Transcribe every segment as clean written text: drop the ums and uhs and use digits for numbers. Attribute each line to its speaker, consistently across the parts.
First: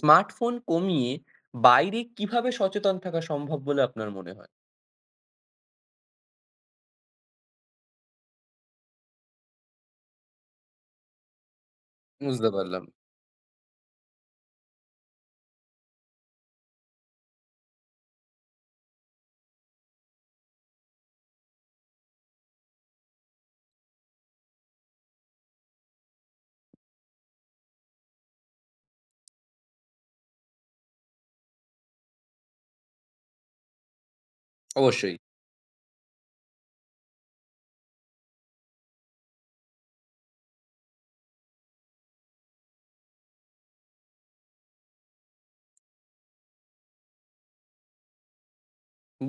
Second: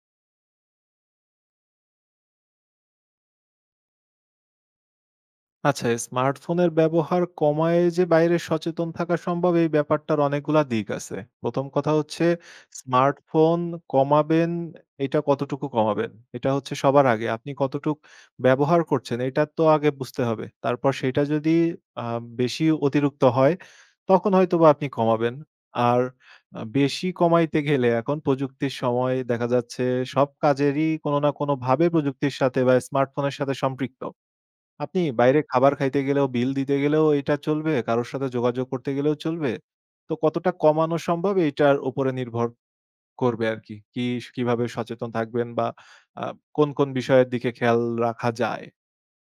Speaker 1: Smartphone কমিয়ে বাইরে কিভাবে সচেতন থাকা সম্ভব বলে আপনার মনে হয়?
Speaker 2: আচ্ছা, স্মার্টফোনের ব্যবহার কমায় যে বাইরে সচেতন থাকা সম্ভব এই ব্যাপারটার অনেকগুলা দিক আছে। ১ম কথা হচ্ছে
Speaker 1: বুঝতে পারলাম।
Speaker 2: স্মার্টফোন কমাবেন এটা কতটুকু কমাবেন? এটা হচ্ছে সবার আগে। আপনি কতটুক ব্যবহার করছেন এটা তো আগে বুঝতে হবে। তারপর সেটা যদি আ বেশি অতিরিক্ত হয় তখন হয়তোবা আপনি কমাবেন। আর বেশি কমাইতে গেলে এখন প্রযুক্তির সময় দেখা যাচ্ছে সব কাজেরই কোনো না কোনোভাবে প্রযুক্তির সাথে বা স্মার্টফোনের সাথে সম্পৃক্ত। আপনি
Speaker 1: অবশ্যই।
Speaker 2: বাইরে খাবার খাইতে গেলেও, বিল দিতে গেলেও এটা চলবে, কারো সাথে যোগাযোগ করতে গেলেও চলবে। তো কতটা কমানো সম্ভব এইটার উপরে নির্ভর করবে আরকি। কি কি কিভাবে সচেতন থাকবেন বা আ কোন, কোন বিষয়ের দিকে খেয়াল রাখা যায়?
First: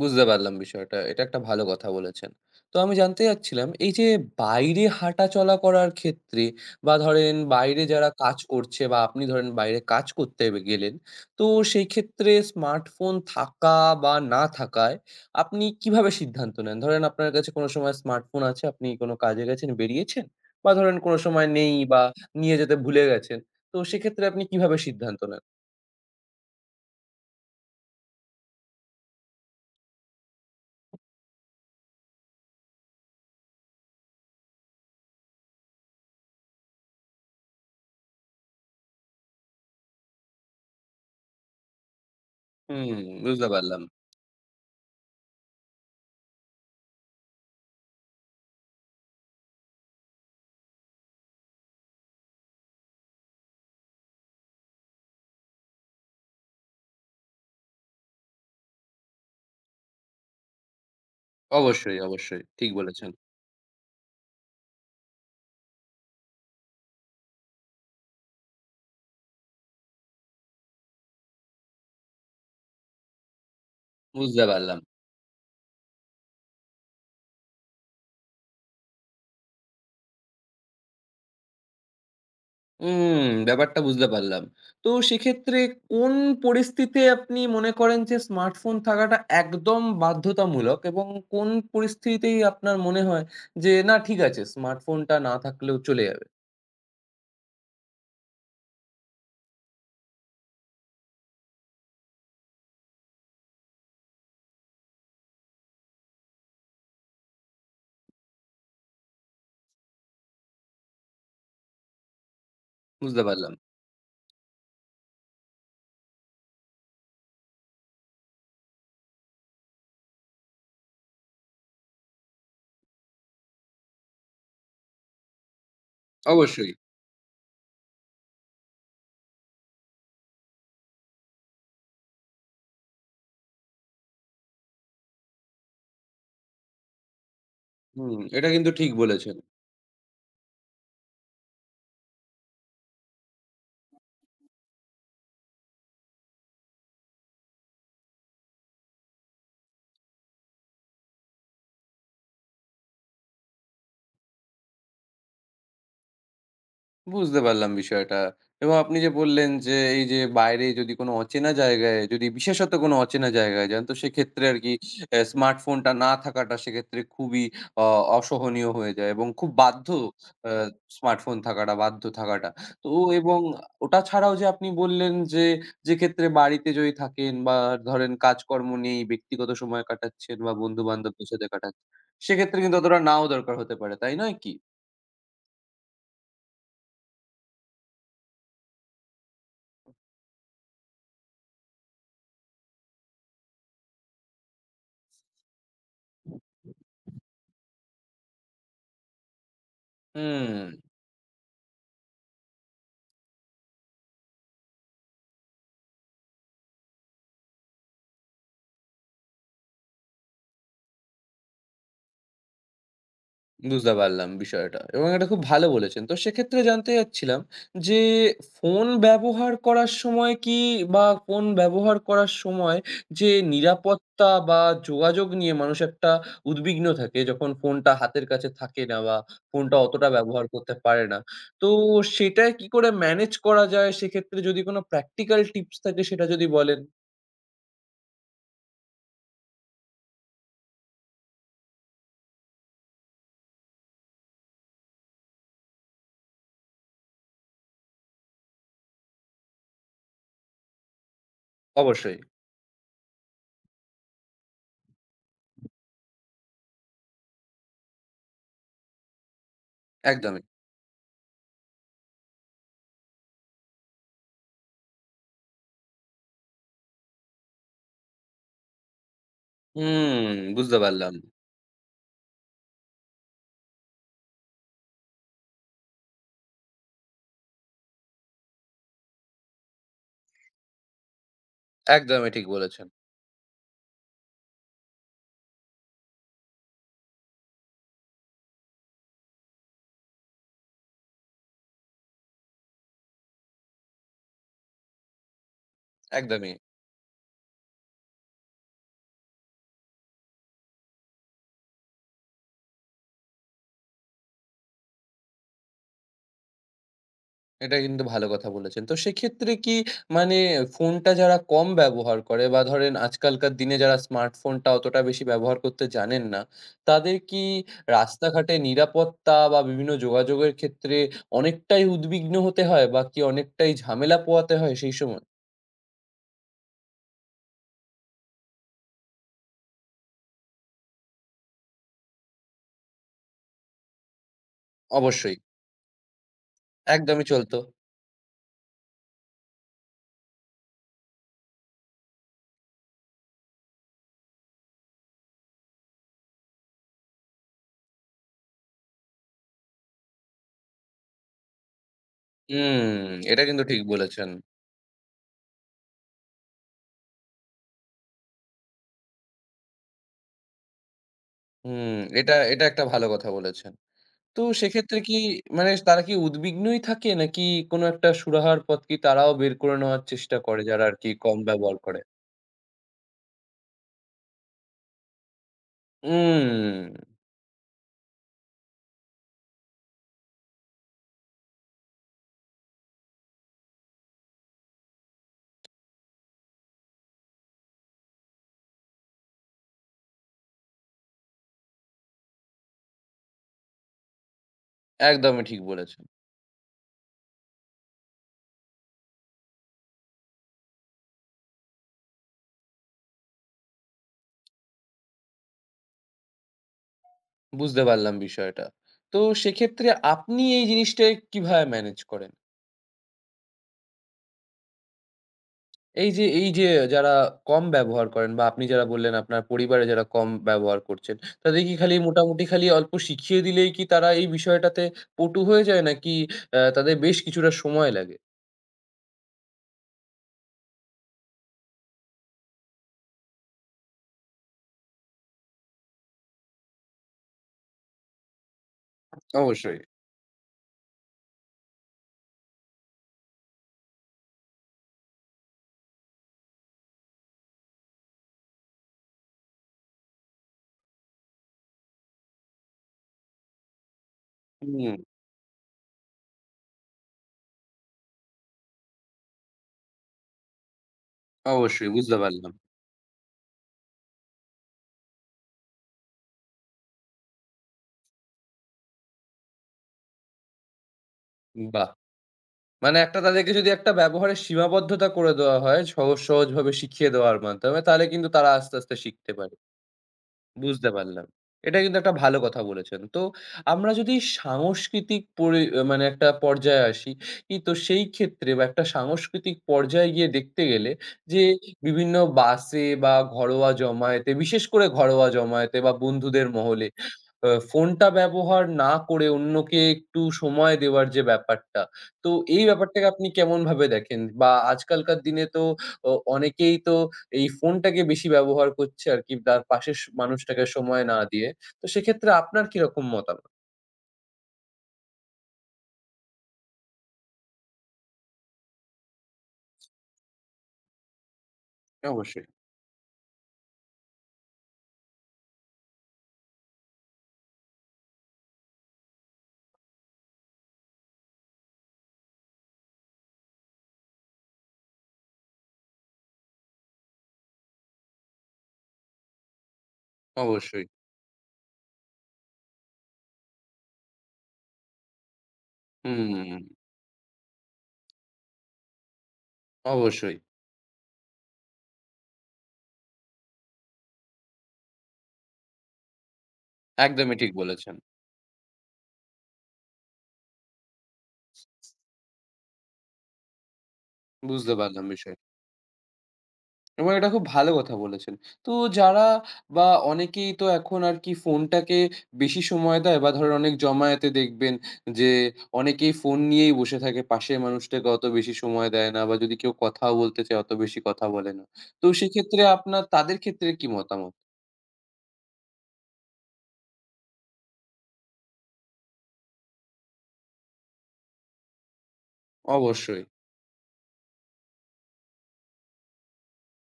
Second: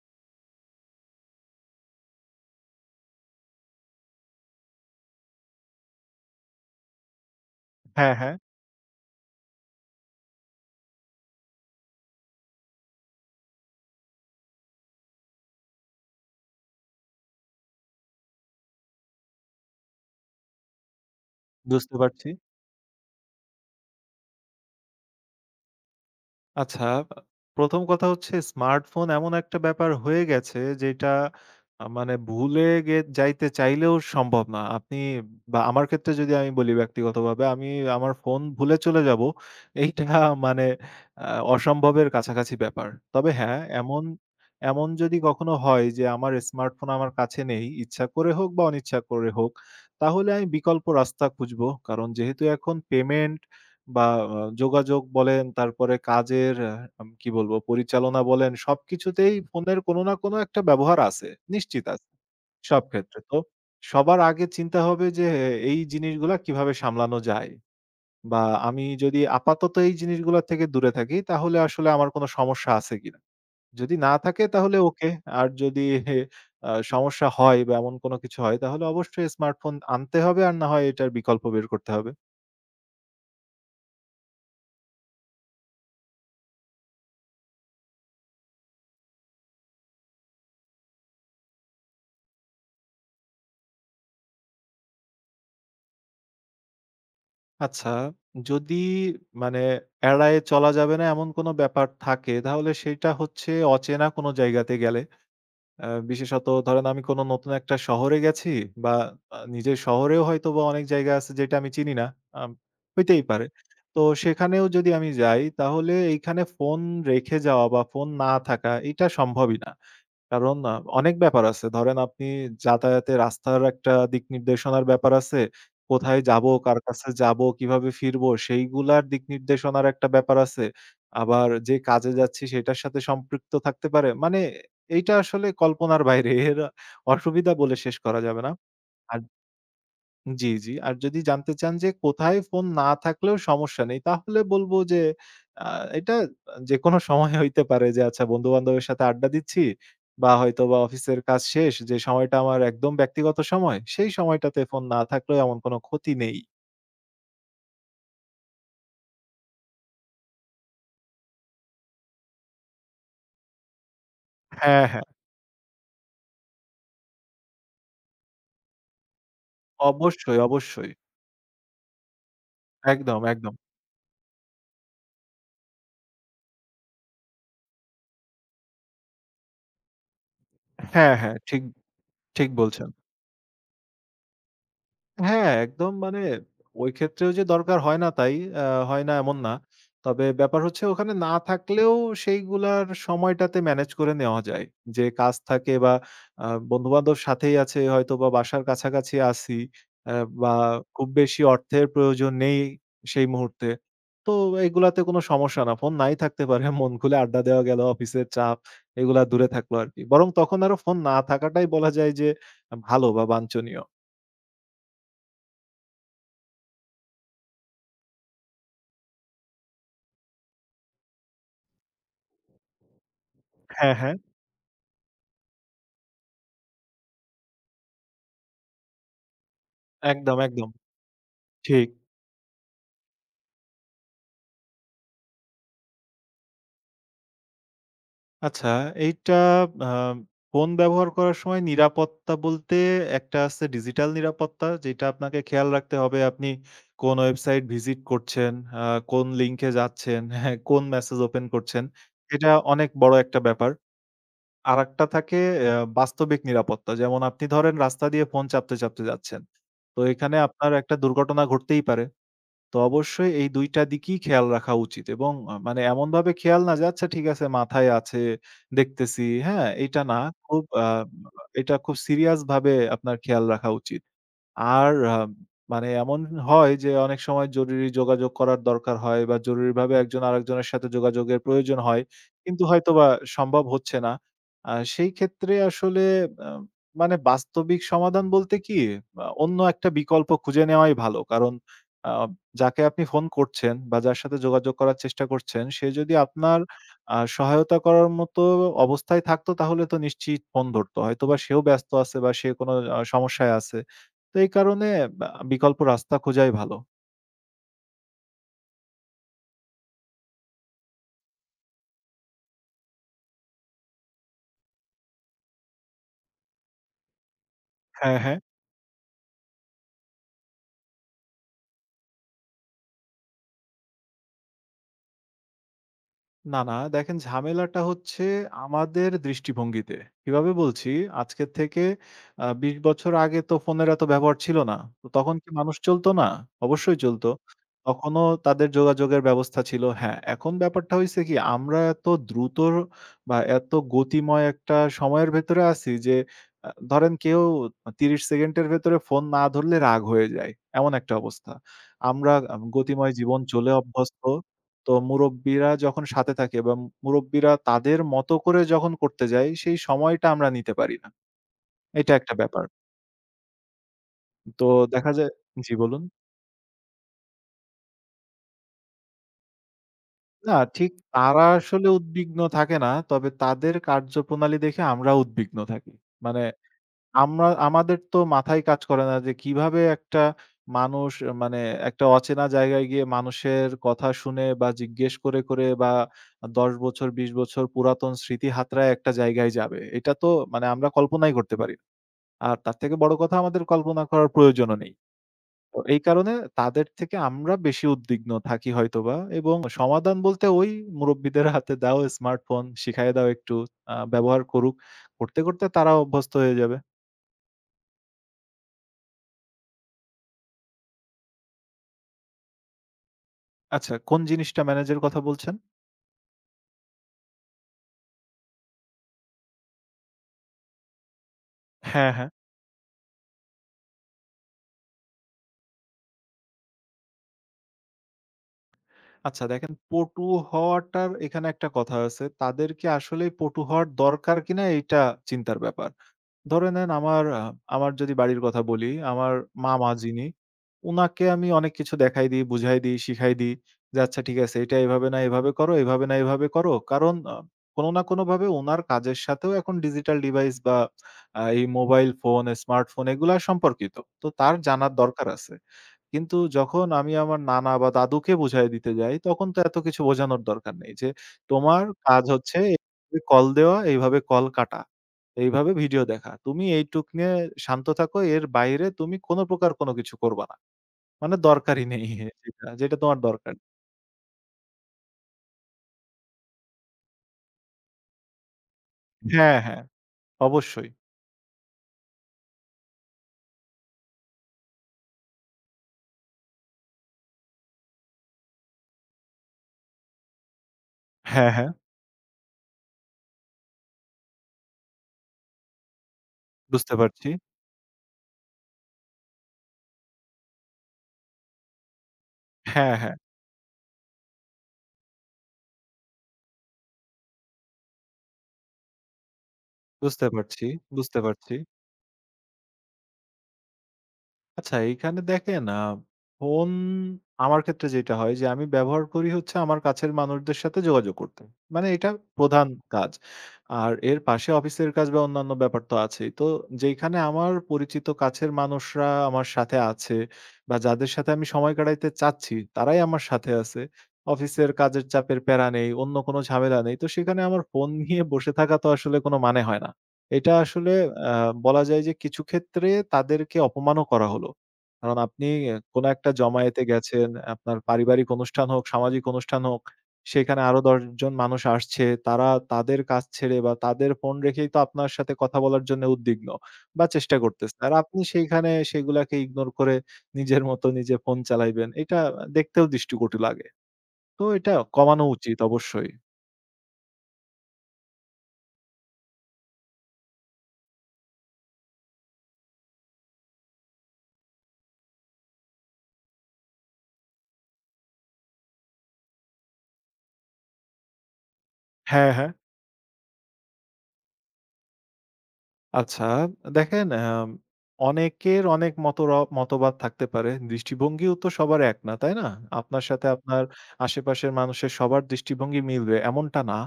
Speaker 1: বুঝতে পারলাম বিষয়টা। এটা একটা ভালো কথা বলেছেন। তো আমি জানতে চাচ্ছিলাম এই যে বাইরে হাঁটাচলা করার ক্ষেত্রে বা ধরেন বাইরে যারা
Speaker 2: হ্যাঁ, হ্যাঁ,
Speaker 1: কাজ করছে বা আপনি ধরেন বাইরে কাজ করতে গেলেন, তো সেই ক্ষেত্রে স্মার্টফোন থাকা বা না থাকায় আপনি কিভাবে সিদ্ধান্ত নেন? ধরেন আপনার কাছে কোনো সময় স্মার্টফোন আছে, আপনি কোনো কাজে গেছেন, বেরিয়েছেন বা ধরেন কোনো সময় নেই
Speaker 2: বুঝতে
Speaker 1: বা
Speaker 2: পারছি।
Speaker 1: নিয়ে যেতে ভুলে গেছেন। তো সেক্ষেত্রে আপনি কিভাবে সিদ্ধান্ত নেন?
Speaker 2: আচ্ছা, আ ১ম কথা হচ্ছে স্মার্টফোন এমন একটা ব্যাপার হয়ে গেছে যেটা মানে ভুলে যাইতে চাইলেও সম্ভব না। আপনি বা আমার ক্ষেত্রে যদি আমি বলি ব্যক্তিগতভাবে, আমি আমার ফোন ভুলে চলে যাব, এইটা মানে আ অসম্ভবের কাছাকাছি ব্যাপার।
Speaker 1: হুম,
Speaker 2: তবে
Speaker 1: বুঝতে
Speaker 2: হ্যাঁ,
Speaker 1: পারলাম।
Speaker 2: এমন এমন যদি কখনো হয় যে আমার স্মার্টফোন আমার কাছে নেই, ইচ্ছা করে হোক বা অনিচ্ছা করে হোক, তাহলে আমি বিকল্প রাস্তা খুঁজবো। কারণ যেহেতু এখন পেমেন্ট বা যোগাযোগ বলেন, তারপরে কাজের আ আম কি বলবো? পরিচালনা বলেন, সবকিছুতেই ফোনের কোনো না কোনো একটা ব্যবহার আছে। নিশ্চিত
Speaker 1: অবশ্যই,
Speaker 2: আছে।
Speaker 1: অবশ্যই। ঠিক
Speaker 2: সব
Speaker 1: বলেছেন।
Speaker 2: ক্ষেত্রে। তো সবার আগে চিন্তা হবে যে এই জিনিসগুলা কিভাবে সামলানো যায়? বা আমি যদি আপাতত এই জিনিসগুলা থেকে দূরে থাকি তাহলে আসলে আমার কোনো সমস্যা আছে কিনা? যদি না
Speaker 1: বুঝতে
Speaker 2: থাকে তাহলে
Speaker 1: পারলাম।
Speaker 2: ওকে। আর যদি সমস্যা হয় বা এমন কোনো কিছু হয় তাহলে অবশ্যই স্মার্টফোন আনতে হবে আর না হয় এটার বিকল্প বের করতে হবে।
Speaker 1: ব্যাপারটা বুঝতে পারলাম। তো সেক্ষেত্রে কোন পরিস্থিতিতে আপনি মনে করেন যে স্মার্টফোন থাকাটা একদম বাধ্যতামূলক এবং কোন পরিস্থিতিতেই আপনার মনে হয় যে না, ঠিক আছে, স্মার্টফোনটা না থাকলেও চলে যাবে?
Speaker 2: আচ্ছা, যদি মানে এড়ায়ে চলা যাবে না এমন কোনো ব্যাপার থাকে তাহলে সেটা হচ্ছে অচেনা কোনো জায়গাতে গেলে। আ বিশেষত ধরেন আমি কোনো নতুন একটা শহরে গেছি বা নিজের শহরেও হয়তোবা অনেক জায়গা আছে যেটা আমি চিনি না। আম
Speaker 1: বুঝতে
Speaker 2: হইতেই পারে।
Speaker 1: পারলাম।
Speaker 2: তো সেখানেও যদি আমি যাই তাহলে এইখানে ফোন রেখে যাওয়া বা ফোন না থাকা এটা সম্ভবই না। কারণ অনেক ব্যাপার আছে। ধরেন আপনি যাতায়াতে রাস্তার একটা দিক নির্দেশনার ব্যাপার আছে। কোথায় যাবো,
Speaker 1: অবশ্যই।
Speaker 2: কার কাছে যাবো, কিভাবে ফিরবো সেইগুলার দিক নির্দেশনার একটা ব্যাপার আছে। আবার যে কাজে যাচ্ছি সেটার সাথে সম্পৃক্ত থাকতে পারে। মানে এইটা আসলে কল্পনার বাইরে। এর অসুবিধা বলে শেষ করা
Speaker 1: হুম,
Speaker 2: যাবে
Speaker 1: এটা
Speaker 2: না।
Speaker 1: কিন্তু ঠিক
Speaker 2: আর
Speaker 1: বলেছেন।
Speaker 2: জি, জি। আর যদি জানতে চান যে কোথায় ফোন না থাকলেও সমস্যা নেই, তাহলে বলব যে আ এটা যেকোনো সময় হইতে পারে যে আচ্ছা বন্ধু-বান্ধবের সাথে আড্ডা দিচ্ছি বা হয়তোবা অফিসের কাজ শেষ যে সময়টা আমার একদম ব্যক্তিগত সময়, সেই সময়টাতে ফোন না থাকলেও এমন কোনো ক্ষতি নেই।
Speaker 1: বুঝতে পারলাম বিষয়টা। এবং আপনি যে বললেন যে, এই যে বাইরে যদি কোনো অচেনা জায়গায়, যদি বিশেষত কোনো অচেনা জায়গায় যান, তো সেক্ষেত্রে আরকি
Speaker 2: হ্যাঁ, হ্যাঁ।
Speaker 1: স্মার্টফোনটা না থাকাটা সেক্ষেত্রে খুবই অ অসহনীয় হয়ে যায় এবং খুব বাধ্য
Speaker 2: অবশ্যই,
Speaker 1: অ্যা
Speaker 2: অবশ্যই।
Speaker 1: স্মার্টফোন থাকাটা, বাধ্য থাকাটা। তো
Speaker 2: একদম,
Speaker 1: এবং
Speaker 2: একদম।
Speaker 1: ওটা ছাড়াও যে আপনি বললেন যে, যে ক্ষেত্রে বাড়িতে যদি থাকেন বা ধরেন কাজকর্ম নেই, ব্যক্তিগত সময় কাটাচ্ছেন বা
Speaker 2: হ্যাঁ,
Speaker 1: বন্ধু-বান্ধবদের
Speaker 2: হ্যাঁ।
Speaker 1: সাথে
Speaker 2: ঠিক,
Speaker 1: কাটাচ্ছেন,
Speaker 2: ঠিক
Speaker 1: সেক্ষেত্রে কিন্তু
Speaker 2: বলছেন।
Speaker 1: অতটা নাও দরকার হতে পারে। তাই নয় কি?
Speaker 2: হ্যাঁ, একদম মানে ওই ক্ষেত্রেও যে দরকার হয় না তাই, আ হয় না এমন না। তবে ব্যাপার হচ্ছে ওখানে না থাকলেও সেইগুলার সময়টাতে ম্যানেজ করে নেওয়া যায়। যে কাজ থাকে বা বন্ধু-বান্ধব সাথেই আছে হয়তোবা বাসার কাছাকাছি আছি আ বা
Speaker 1: হুম।
Speaker 2: খুব বেশি অর্থের প্রয়োজন নেই সেই মুহূর্তে। তো এগুলাতে কোনো সমস্যা না। ফোন নাই থাকতে পারে। মন খুলে আড্ডা দেওয়া গেল, অফিসের চাপ এগুলা দূরে থাকলো আরকি। বরং তখন আরো ফোন না থাকাটাই বলা যায় যে ভালো বা বাঞ্ছনীয়।
Speaker 1: বুঝতে পারলাম বিষয়টা এবং এটা খুব ভালো বলেছেন। তো সেক্ষেত্রে জানতে চাচ্ছিলাম যে, ফোন ব্যবহার করার সময় কি, বা ফোন ব্যবহার করার সময় যে
Speaker 2: হ্যাঁ, হ্যাঁ।
Speaker 1: নিরাপত্তা বা যোগাযোগ নিয়ে মানুষ একটা উদ্বিগ্ন থাকে যখন ফোনটা হাতের কাছে থাকে না বা ফোনটা অতটা
Speaker 2: একদম,
Speaker 1: ব্যবহার
Speaker 2: একদম।
Speaker 1: করতে পারে না। তো
Speaker 2: ঠিক।
Speaker 1: সেটা কি করে ম্যানেজ করা যায়? সেক্ষেত্রে যদি কোনো প্র্যাকটিক্যাল টিপস থাকে সেটা যদি বলেন?
Speaker 2: আচ্ছা এইটা আ ফোন ব্যবহার করার সময় নিরাপত্তা বলতে একটা আছে ডিজিটাল নিরাপত্তা যেটা আপনাকে খেয়াল রাখতে হবে আপনি কোন ওয়েবসাইট ভিজিট করছেন, আ কোন লিঙ্কে যাচ্ছেন, হ্যাঁ, কোন মেসেজ ওপেন করছেন।
Speaker 1: অবশ্যই,
Speaker 2: এটা অনেক বড় একটা ব্যাপার। আরেকটা থাকে অ্যা বাস্তবিক নিরাপত্তা। যেমন আপনি ধরেন রাস্তা দিয়ে ফোন চাপতে, চাপতে যাচ্ছেন। তো এখানে
Speaker 1: একদমই।
Speaker 2: আপনার একটা দুর্ঘটনা ঘটতেই পারে। তো অবশ্যই এই ২ টা দিকই খেয়াল রাখা উচিত এবং মানে এমনভাবে খেয়াল না যে আচ্ছা ঠিক আছে মাথায় আছে, দেখতেছি, হ্যাঁ? এইটা না।
Speaker 1: হুম,
Speaker 2: খুব
Speaker 1: বুঝতে
Speaker 2: আ
Speaker 1: পারলাম।
Speaker 2: এটা খুব সিরিয়াস ভাবে আপনার খেয়াল রাখা উচিত। আর মানে এমন হয় যে অনেক সময় জরুরি যোগাযোগ করার দরকার হয় বা জরুরিভাবে একজন আরেকজনের সাথে যোগাযোগের প্রয়োজন হয়।
Speaker 1: একদমই ঠিক
Speaker 2: কিন্তু
Speaker 1: বলেছেন।
Speaker 2: হয়তোবা সম্ভব হচ্ছে না। সেই ক্ষেত্রে আসলে আ মানে বাস্তবিক সমাধান বলতে কি অন্য একটা বিকল্প খুঁজে নেওয়াই ভালো। কারণ আ যাকে আপনি ফোন করছেন বা যার সাথে যোগাযোগ করার চেষ্টা করছেন, সে যদি
Speaker 1: একদমই।
Speaker 2: আপনার সহায়তা করার মতো অবস্থায় থাকতো তাহলে তো নিশ্চিত ফোন ধরত। হয়তোবা সেও ব্যস্ত আছে বা সে কোনো সমস্যায় আছে। তো এই কারণে বা বিকল্প রাস্তা খোঁজাই ভালো।
Speaker 1: এটা কিন্তু ভালো কথা বলেছেন। তো সেক্ষেত্রে কি, মানে ফোনটা যারা কম ব্যবহার করে বা ধরেন আজকালকার দিনে যারা স্মার্টফোনটা অতটা বেশি ব্যবহার করতে জানেন না, তাদের কি
Speaker 2: হ্যাঁ, হ্যাঁ।
Speaker 1: রাস্তাঘাটে নিরাপত্তা বা বিভিন্ন যোগাযোগের ক্ষেত্রে অনেকটাই উদ্বিগ্ন হতে হয় বা কি অনেকটাই ঝামেলা পোহাতে হয় সেই সময়?
Speaker 2: না, না। দেখেন ঝামেলাটা হচ্ছে আমাদের দৃষ্টিভঙ্গিতে। কিভাবে বলছি? আজকের থেকে ২০ বছর আগে তো ফোনের এত ব্যবহার ছিল না। তো তখন
Speaker 1: অবশ্যই।
Speaker 2: কি মানুষ চলত না? অবশ্যই চলত।
Speaker 1: একদমই চলত।
Speaker 2: তখনও তাদের যোগাযোগের ব্যবস্থা ছিল। হ্যাঁ, এখন ব্যাপারটা হইছে কি? আমরা এত দ্রুত বা এত গতিময় একটা সময়ের ভেতরে আছি যে ধরেন কেউ ৩০ সেকেন্ডের ভেতরে ফোন না ধরলে রাগ হয়ে যায়। এমন একটা অবস্থা। আমরা
Speaker 1: হুম,
Speaker 2: গতিময় জীবন
Speaker 1: এটা কিন্তু
Speaker 2: চলে
Speaker 1: ঠিক
Speaker 2: অভ্যস্ত।
Speaker 1: বলেছেন।
Speaker 2: তো মুরব্বিরা যখন সাথে থাকে বা মুরব্বিরা তাদের মতো করে যখন করতে যায়, সেই সময়টা আমরা নিতে পারি না।
Speaker 1: হুম,
Speaker 2: এটা
Speaker 1: এটা,
Speaker 2: একটা
Speaker 1: এটা
Speaker 2: ব্যাপার।
Speaker 1: একটা ভালো কথা বলেছেন। তো
Speaker 2: তো
Speaker 1: সেক্ষেত্রে
Speaker 2: দেখা
Speaker 1: কি,
Speaker 2: যায়
Speaker 1: মানে
Speaker 2: জি, বলুন।
Speaker 1: তারা কি উদ্বিগ্নই থাকে? নাকি কোনো একটা সুরাহার পথ কি তারাও বের করে নেওয়ার চেষ্টা
Speaker 2: না,
Speaker 1: করে, যারা
Speaker 2: ঠিক
Speaker 1: আরকি কম
Speaker 2: তারা
Speaker 1: ব্যবহার
Speaker 2: আসলে
Speaker 1: করে?
Speaker 2: উদ্বিগ্ন থাকে না। তবে তাদের কার্যপ্রণালী দেখে আমরা উদ্বিগ্ন থাকি। মানে
Speaker 1: উম
Speaker 2: আমরা আমাদের তো মাথায় কাজ করে না যে কিভাবে একটা মানুষ মানে একটা অচেনা জায়গায় গিয়ে মানুষের কথা শুনে বা জিজ্ঞেস করে, করে বা ১০ বছর ২০ বছর পুরাতন স্মৃতি হাতড়ায় একটা জায়গায় যাবে। এটা তো মানে আমরা কল্পনাই করতে পারি না। আর তার থেকে বড় কথা আমাদের কল্পনা করার প্রয়োজনও নেই।
Speaker 1: একদমই ঠিক
Speaker 2: তো এই
Speaker 1: বলেছেন।
Speaker 2: কারণে তাদের থেকে আমরা বেশি উদ্বিগ্ন থাকি হয়তোবা এবং সমাধান বলতে ওই মুরব্বিদের হাতে দাও স্মার্টফোন, শিখাইয়া দাও একটু ব্যবহার করুক। করতে, করতে তারাও অভ্যস্ত হয়ে যাবে।
Speaker 1: বুঝতে পারলাম বিষয়টা। তো সেক্ষেত্রে আপনি এই জিনিসটায় কিভাবে ম্যানেজ করেন?
Speaker 2: আচ্ছা, কোন জিনিসটা ম্যানেজের কথা বলছেন?
Speaker 1: এই যে যারা কম ব্যবহার করেন বা আপনি যারা বললেন আপনার পরিবারে যারা কম ব্যবহার করছেন, তাদের কি খালি
Speaker 2: হ্যাঁ, হ্যাঁ।
Speaker 1: মোটামুটি খালি অল্প শিখিয়ে দিলেই কি তারা এই বিষয়টাতে পটু হয়ে যায়? নাকি তাদের বেশ কিছুটা সময় লাগে?
Speaker 2: আচ্ছা দেখেন পটু হওয়াটার এখানে একটা কথা আছে। তাদেরকে আসলেই পটু হওয়ার দরকার কিনা এইটা চিন্তার ব্যাপার। ধরে নেন আমার আমার যদি বাড়ির কথা বলি, আমার
Speaker 1: অবশ্যই।
Speaker 2: মামা যিনি, উনাকে আমি অনেক কিছু দেখাই দিই, বুঝাই দিই, শিখাই দিই যে, "আচ্ছা ঠিক আছে এটা এভাবে না এভাবে করো, এভাবে না এভাবে করো।" কারণ কোনো না কোনোভাবে উনার কাজের সাথেও এখন ডিজিটাল ডিভাইস বা এই মোবাইল ফোন, স্মার্টফোন এগুলা সম্পর্কিত। তো তার জানার
Speaker 1: হুম।
Speaker 2: দরকার আছে। কিন্তু যখন আমি আমার নানা বা দাদুকে বুঝায় দিতে যাই, তখন তো এত কিছু বোঝানোর দরকার নেই যে, "তোমার
Speaker 1: অবশ্যই বুঝতে
Speaker 2: কাজ
Speaker 1: পারলাম।
Speaker 2: হচ্ছে এভাবে কল দেওয়া, এইভাবে কল কাটা, এইভাবে ভিডিও দেখা। তুমি এইটুক নিয়ে শান্ত থাকো। এর বাইরে তুমি কোন প্রকার কোন কিছু করবা না।" মানে দরকারই
Speaker 1: বাহ!
Speaker 2: নেই যেটা, যেটা
Speaker 1: মানে
Speaker 2: তোমার
Speaker 1: একটা তাদেরকে
Speaker 2: দরকার নেই।
Speaker 1: যদি একটা ব্যবহারের সীমাবদ্ধতা করে দেওয়া হয় সহজ, সহজভাবে শিখিয়ে দেওয়ার মাধ্যমে, তাহলে কিন্তু তারা আস্তে, আস্তে শিখতে পারে।
Speaker 2: হ্যাঁ, হ্যাঁ, অবশ্যই।
Speaker 1: বুঝতে পারলাম। এটা কিন্তু একটা ভালো কথা বলেছেন। তো আমরা যদি সাংস্কৃতিক পরি মানে একটা পর্যায়ে আসি, তো সেই ক্ষেত্রে বা একটা সাংস্কৃতিক পর্যায়ে গিয়ে দেখতে গেলে যে
Speaker 2: হ্যাঁ, হ্যাঁ,
Speaker 1: বিভিন্ন বাসে বা ঘরোয়া জমায়েতে, বিশেষ করে ঘরোয়া জমায়েতে বা বন্ধুদের মহলে
Speaker 2: বুঝতে পারছি।
Speaker 1: ফোনটা ব্যবহার না করে অন্যকে একটু সময় দেওয়ার যে ব্যাপারটা, তো এই
Speaker 2: হ্যাঁ,
Speaker 1: ব্যাপারটাকে
Speaker 2: হ্যাঁ,
Speaker 1: আপনি কেমনভাবে দেখেন? বা আজকালকার দিনে তো অনেকেই তো এই ফোনটাকে বেশি ব্যবহার করছে আরকি, তার পাশের
Speaker 2: বুঝতে
Speaker 1: মানুষটাকে
Speaker 2: পারছি,
Speaker 1: সময় না
Speaker 2: বুঝতে
Speaker 1: দিয়ে।
Speaker 2: পারছি।
Speaker 1: তো সেক্ষেত্রে আপনার কিরকম মতামত?
Speaker 2: আচ্ছা, এইখানে দেখেন ফোন আমার ক্ষেত্রে যেটা হয় যে আমি ব্যবহার করি হচ্ছে আমার কাছের মানুষদের সাথে যোগাযোগ করতে। মানে এটা
Speaker 1: অবশ্যই,
Speaker 2: প্রধান কাজ। আর এর পাশে অফিসের কাজ বা অন্যান্য ব্যাপার তো আছেই। তো যেইখানে আমার পরিচিত কাছের মানুষরা আমার সাথে আছে বা যাদের সাথে আমি সময় কাটাইতে চাচ্ছি তারাই আমার সাথে আছে। অফিসের কাজের চাপের প্যারা নেই, অন্য কোনো ঝামেলা নেই। তো সেখানে আমার ফোন নিয়ে বসে থাকা তো আসলে কোনো মানে হয় না। এটা
Speaker 1: অবশ্যই।
Speaker 2: আসলে বলা যায় যে কিছু ক্ষেত্রে তাদেরকে অপমানও করা হলো। কারণ আপনি এ কোনো একটা
Speaker 1: হুম,
Speaker 2: জমায়েতে গেছেন, আপনার পারিবারিক অনুষ্ঠান হোক, সামাজিক অনুষ্ঠান হোক,
Speaker 1: অবশ্যই।
Speaker 2: সেখানে আরো ১০ জন মানুষ আসছে। তারা তাদের কাজ ছেড়ে বা তাদের ফোন রেখেই তো আপনার সাথে কথা বলার জন্য উদ্বিগ্ন বা চেষ্টা
Speaker 1: একদমই ঠিক
Speaker 2: করতেছে। আর
Speaker 1: বলেছেন।
Speaker 2: আপনি সেইখানে সেগুলাকে ইগনোর করে নিজের মতো নিজে ফোন চালাইবেন। এটা দেখতেও দৃষ্টিকটু লাগে। তো এটা
Speaker 1: বুঝতে পারলাম
Speaker 2: কমানো
Speaker 1: বিষয়।
Speaker 2: উচিত অবশ্যই।
Speaker 1: এবং এটা খুব ভালো কথা বলেছেন। তো যারা, বা অনেকেই তো এখন আরকি ফোনটাকে বেশি সময় দেয় বা ধরেন অনেক জমায়েতে দেখবেন যে অনেকেই ফোন নিয়েই বসে থাকে। পাশের মানুষটাকে অত বেশি সময় দেয় না, বা যদি কেউ কথাও বলতে চায় অত বেশি কথা বলে না। তো
Speaker 2: হ্যাঁ, হ্যাঁ।
Speaker 1: সেক্ষেত্রে আপনার তাদের ক্ষেত্রে কি মতামত?
Speaker 2: আচ্ছা, দেখেন অনেকের অনেক মতবাদ থাকতে পারে। দৃষ্টিভঙ্গিও তো সবার এক না, তাই না? আপনার
Speaker 1: অবশ্যই
Speaker 2: সাথে আপনার আশেপাশের মানুষের সবার দৃষ্টিভঙ্গি মিলবে এমনটা না।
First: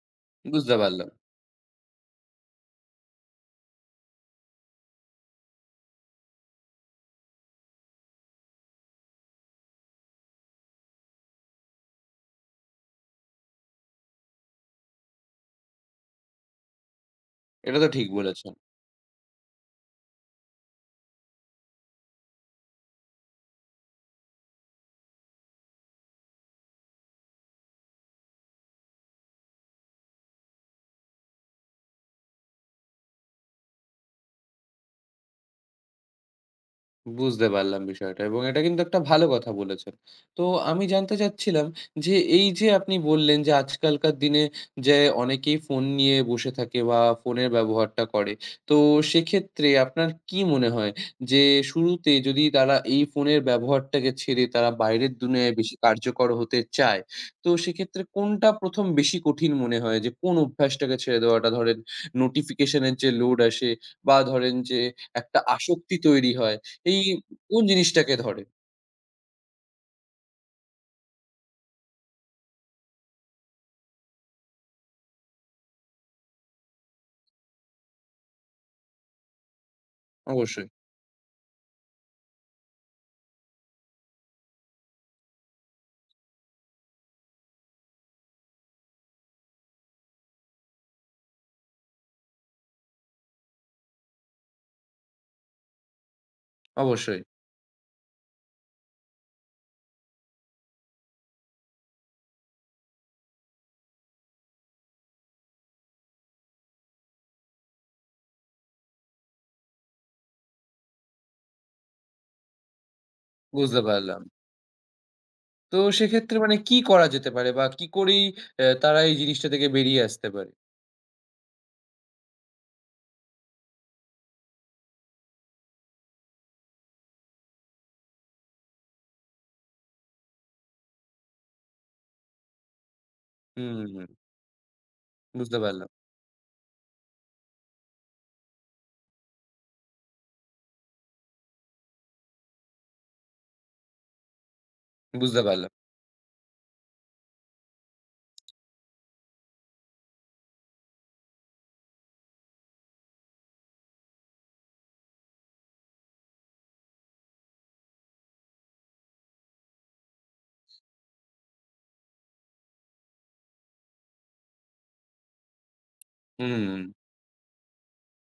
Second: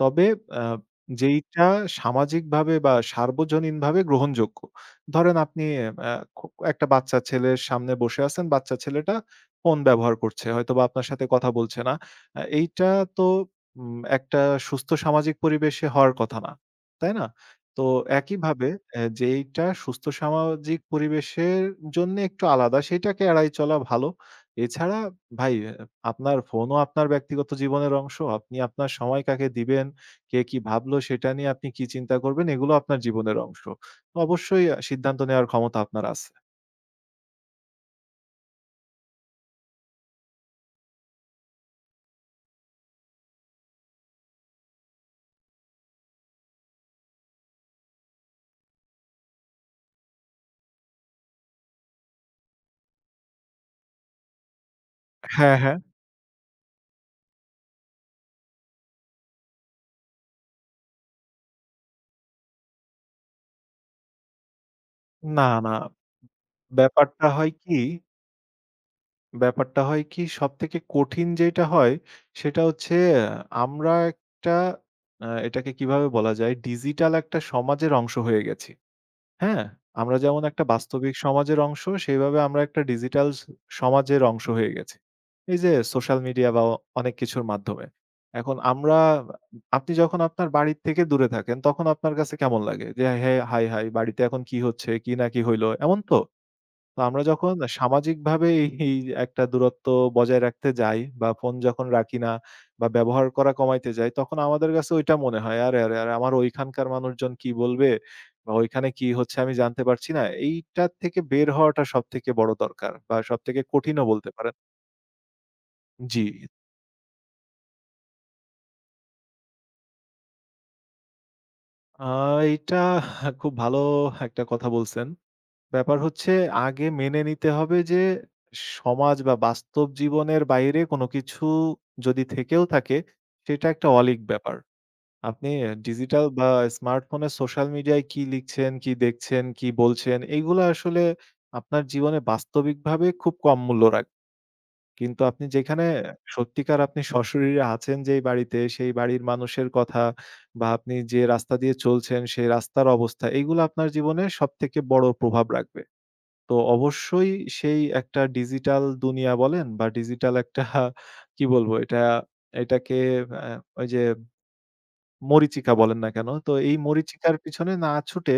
Speaker 2: তবে আ
Speaker 1: বুঝতে পারলাম।
Speaker 2: যেইটা সামাজিকভাবে বা সার্বজনীনভাবে গ্রহণযোগ্য। ধরেন আপনি আ খু একটা বাচ্চা ছেলের সামনে বসে আছেন, বাচ্চা ছেলেটা ফোন ব্যবহার করছে। হয়তোবা আপনার সাথে কথা বলছে না। এইটা তো একটা সুস্থ সামাজিক পরিবেশে হওয়ার কথা না, তাই না?
Speaker 1: এটা
Speaker 2: তো
Speaker 1: তো ঠিক বলেছেন।
Speaker 2: একইভাবে যেইটা সুস্থ সামাজিক পরিবেশের জন্যে একটু আলাদা সেটাকে এড়াই চলা ভালো। এছাড়া ভাই আপনার ফোনও আপনার ব্যক্তিগত জীবনের অংশ। আপনি আপনার সময় কাকে দিবেন, কে কি ভাবলো সেটা নিয়ে আপনি কি চিন্তা করবেন এগুলো আপনার জীবনের অংশ। তো অবশ্যই সিদ্ধান্ত নেওয়ার ক্ষমতা আপনার আছে।
Speaker 1: বুঝতে পারলাম বিষয়টা এবং এটা কিন্তু একটা ভালো কথা বলেছেন। তো আমি জানতে চাচ্ছিলাম যে এই যে আপনি বললেন যে আজকালকার দিনে যে অনেকেই ফোন নিয়ে বসে থাকে বা ফোনের ব্যবহারটা করে। তো সেক্ষেত্রে আপনার কি মনে হয় যে শুরুতে যদি তারা এই ফোনের ব্যবহারটাকে ছেড়ে তারা বাইরের দুনিয়ায়
Speaker 2: হ্যাঁ,
Speaker 1: বেশি
Speaker 2: হ্যাঁ।
Speaker 1: কার্যকর হতে চায়, তো সেক্ষেত্রে কোনটা ১ম বেশি কঠিন মনে হয় যে কোন অভ্যাসটাকে ছেড়ে দেওয়াটা? ধরেন নোটিফিকেশন এর যে লোড আসে বা ধরেন যে একটা
Speaker 2: না, না
Speaker 1: আসক্তি তৈরি হয়, এই
Speaker 2: ব্যাপারটা হয়
Speaker 1: কোন
Speaker 2: কি
Speaker 1: জিনিসটাকে ধরে?
Speaker 2: ব্যাপারটা হয় কি? সবথেকে কঠিন যেইটা হয়, সেটা হচ্ছে আহ, আমরা একটা এটাকে কিভাবে বলা যায়? ডিজিটাল একটা সমাজের অংশ হয়ে গেছি। হ্যাঁ? আমরা যেমন একটা
Speaker 1: অবশ্যই,
Speaker 2: বাস্তবিক সমাজের অংশ, সেভাবে আমরা একটা ডিজিটাল সমাজের অংশ হয়ে গেছি। এই যে সোশ্যাল মিডিয়া বা অনেক কিছুর মাধ্যমে। এখন আমরা আপনি যখন আপনার বাড়ির থেকে দূরে থাকেন, তখন আপনার কাছে কেমন লাগে? যে, "হ্যাঁ, হায়, হায়! বাড়িতে এখন কি হচ্ছে? কি না কি হইলো?" এমন তো? তো
Speaker 1: অবশ্যই।
Speaker 2: আমরা যখন সামাজিকভাবে এই এই একটা দূরত্ব বজায় রাখতে যাই বা ফোন যখন রাখি না বা ব্যবহার করা কমাইতে যাই, তখন আমাদের কাছে ওইটা মনে হয়, "আরে, আরে, আরে আমার ওইখানকার মানুষজন কি বলবে বা ওইখানে কি হচ্ছে আমি জানতে পারছি না।" এইটার থেকে বের হওয়াটা সবথেকে বড় দরকার বা সবথেকে
Speaker 1: বুঝতে
Speaker 2: কঠিনও
Speaker 1: পারলাম।
Speaker 2: বলতে পারেন।
Speaker 1: তো
Speaker 2: জি।
Speaker 1: সেক্ষেত্রে মানে কি করা যেতে পারে বা কি করেই তারা এই জিনিসটা থেকে বেরিয়ে আসতে পারে?
Speaker 2: আ এইটা খুব ভালো একটা কথা বলছেন। ব্যাপার হচ্ছে আগে মেনে নিতে হবে যে সমাজ বা বাস্তব জীবনের বাইরে কোনো কিছু যদি থেকেও থাকে সেটা
Speaker 1: হুম,
Speaker 2: একটা
Speaker 1: হুম,
Speaker 2: অলীক ব্যাপার। আপনি
Speaker 1: বুঝতে পারলাম,
Speaker 2: ডিজিটাল বা স্মার্টফোনে সোশ্যাল মিডিয়ায় কি লিখছেন, কি দেখছেন, কি বলছেন এগুলো আসলে আপনার জীবনে বাস্তবিকভাবে খুব কম মূল্য রাখে। কিন্তু
Speaker 1: বুঝতে
Speaker 2: আপনি
Speaker 1: পারলাম।
Speaker 2: যেখানে সত্যিকার আপনি সশরীরে আছেন যেই বাড়িতে সেই বাড়ির মানুষের কথা বা আপনি যে রাস্তা দিয়ে চলছেন সেই রাস্তার অবস্থা এগুলো আপনার জীবনে সবথেকে বড় প্রভাব রাখবে। তো অবশ্যই সেই একটা ডিজিটাল দুনিয়া বলেন বা ডিজিটাল একটা কি বলবো এটা এটাকে আ ওই যে মরিচিকা বলেন না কেন? তো এই
Speaker 1: হুম,
Speaker 2: মরিচিকার পিছনে না ছুটে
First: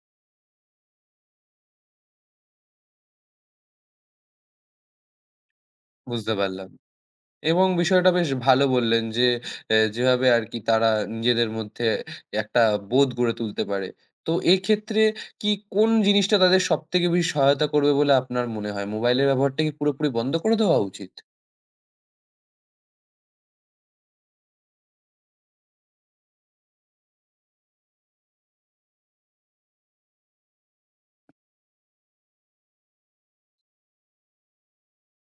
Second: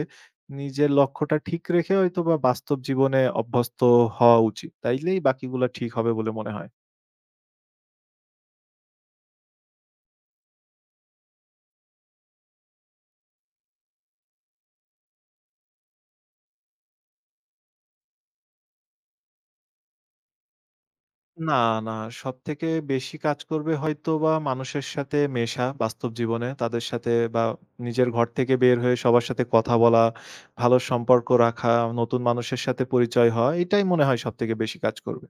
Speaker 2: নিজের লক্ষ্যটা ঠিক রেখে হয়তোবা বাস্তব জীবনে অভ্যস্ত হওয়া উচিত। তাইলেই বাকিগুলা ঠিক হবে বলে
Speaker 1: বুঝতে
Speaker 2: মনে
Speaker 1: পারলাম।
Speaker 2: হয়।
Speaker 1: এবং বিষয়টা বেশ ভালো বললেন যে যেভাবে আরকি তারা নিজেদের মধ্যে একটা বোধ গড়ে তুলতে পারে। তো এক্ষেত্রে কি কোন জিনিসটা তাদের সবথেকে বেশি সহায়তা করবে বলে আপনার মনে হয়? মোবাইলের ব্যবহারটা কি পুরোপুরি বন্ধ করে দেওয়া উচিত?
Speaker 2: না, না। সবথেকে বেশি কাজ করবে হয়তোবা মানুষের সাথে মেশা বাস্তব জীবনে। তাদের সাথে বা নিজের ঘর থেকে বের হয়ে সবার সাথে কথা বলা, ভালো সম্পর্ক রাখা, নতুন মানুষের সাথে পরিচয় হওয়া। এটাই মনে হয় সবথেকে বেশি কাজ করবে।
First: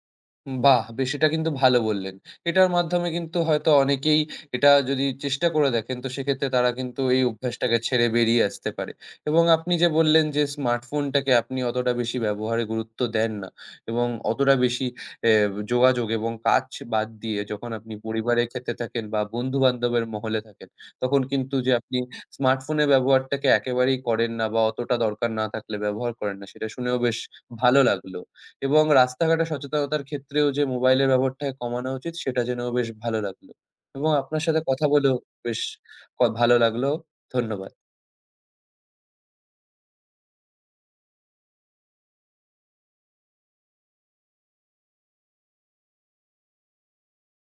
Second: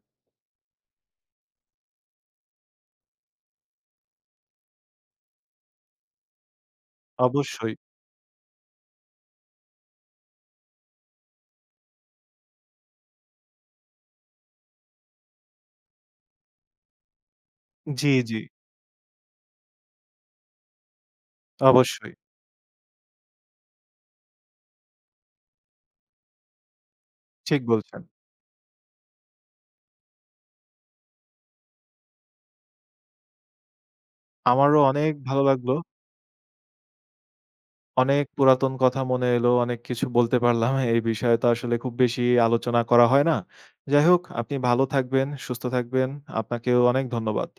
Speaker 1: বাহ! বেশ, এটা কিন্তু ভালো বললেন। এটার মাধ্যমে কিন্তু হয়তো অনেকেই এটা যদি চেষ্টা করে দেখেন তো সেক্ষেত্রে তারা কিন্তু এই
Speaker 2: অবশ্যই।
Speaker 1: অভ্যাসটাকে ছেড়ে বেরিয়ে আসতে পারে। এবং আপনি যে বললেন যে স্মার্টফোনটাকে আপনি অতটা বেশি ব্যবহারে গুরুত্ব দেন না এবং অতটা বেশি এ যোগাযোগ এবং কাজ বাদ দিয়ে যখন আপনি
Speaker 2: জি, জি।
Speaker 1: পরিবারের ক্ষেত্রে থাকেন বা বন্ধু-বান্ধবের মহলে থাকেন, তখন কিন্তু যে আপনি
Speaker 2: অবশ্যই।
Speaker 1: স্মার্টফোনের ব্যবহারটাকে একেবারেই করেন না বা অতটা দরকার না থাকলে ব্যবহার করেন না সেটা শুনেও বেশ
Speaker 2: ঠিক
Speaker 1: ভালো
Speaker 2: বলছেন।
Speaker 1: লাগলো। এবং রাস্তাঘাটে সচেতনতার ক্ষেত্রেও যে মোবাইলের ব্যবহারটা কমানো উচিত সেটা জেনেও বেশ ভালো লাগলো। এবং আপনার সাথে
Speaker 2: আমারও
Speaker 1: কথা
Speaker 2: অনেক
Speaker 1: বলেও
Speaker 2: ভালো
Speaker 1: বেশ
Speaker 2: লাগলো।
Speaker 1: ভালো লাগলো। ধন্যবাদ।
Speaker 2: অনেক পুরাতন কথা মনে এলো। অনেক কিছু বলতে পারলাম। এই বিষয়ে তো আসলে খুব বেশি আলোচনা করা হয় না। যাই হোক আপনি ভালো থাকবেন, সুস্থ থাকবেন। আপনাকেও অনেক ধন্যবাদ।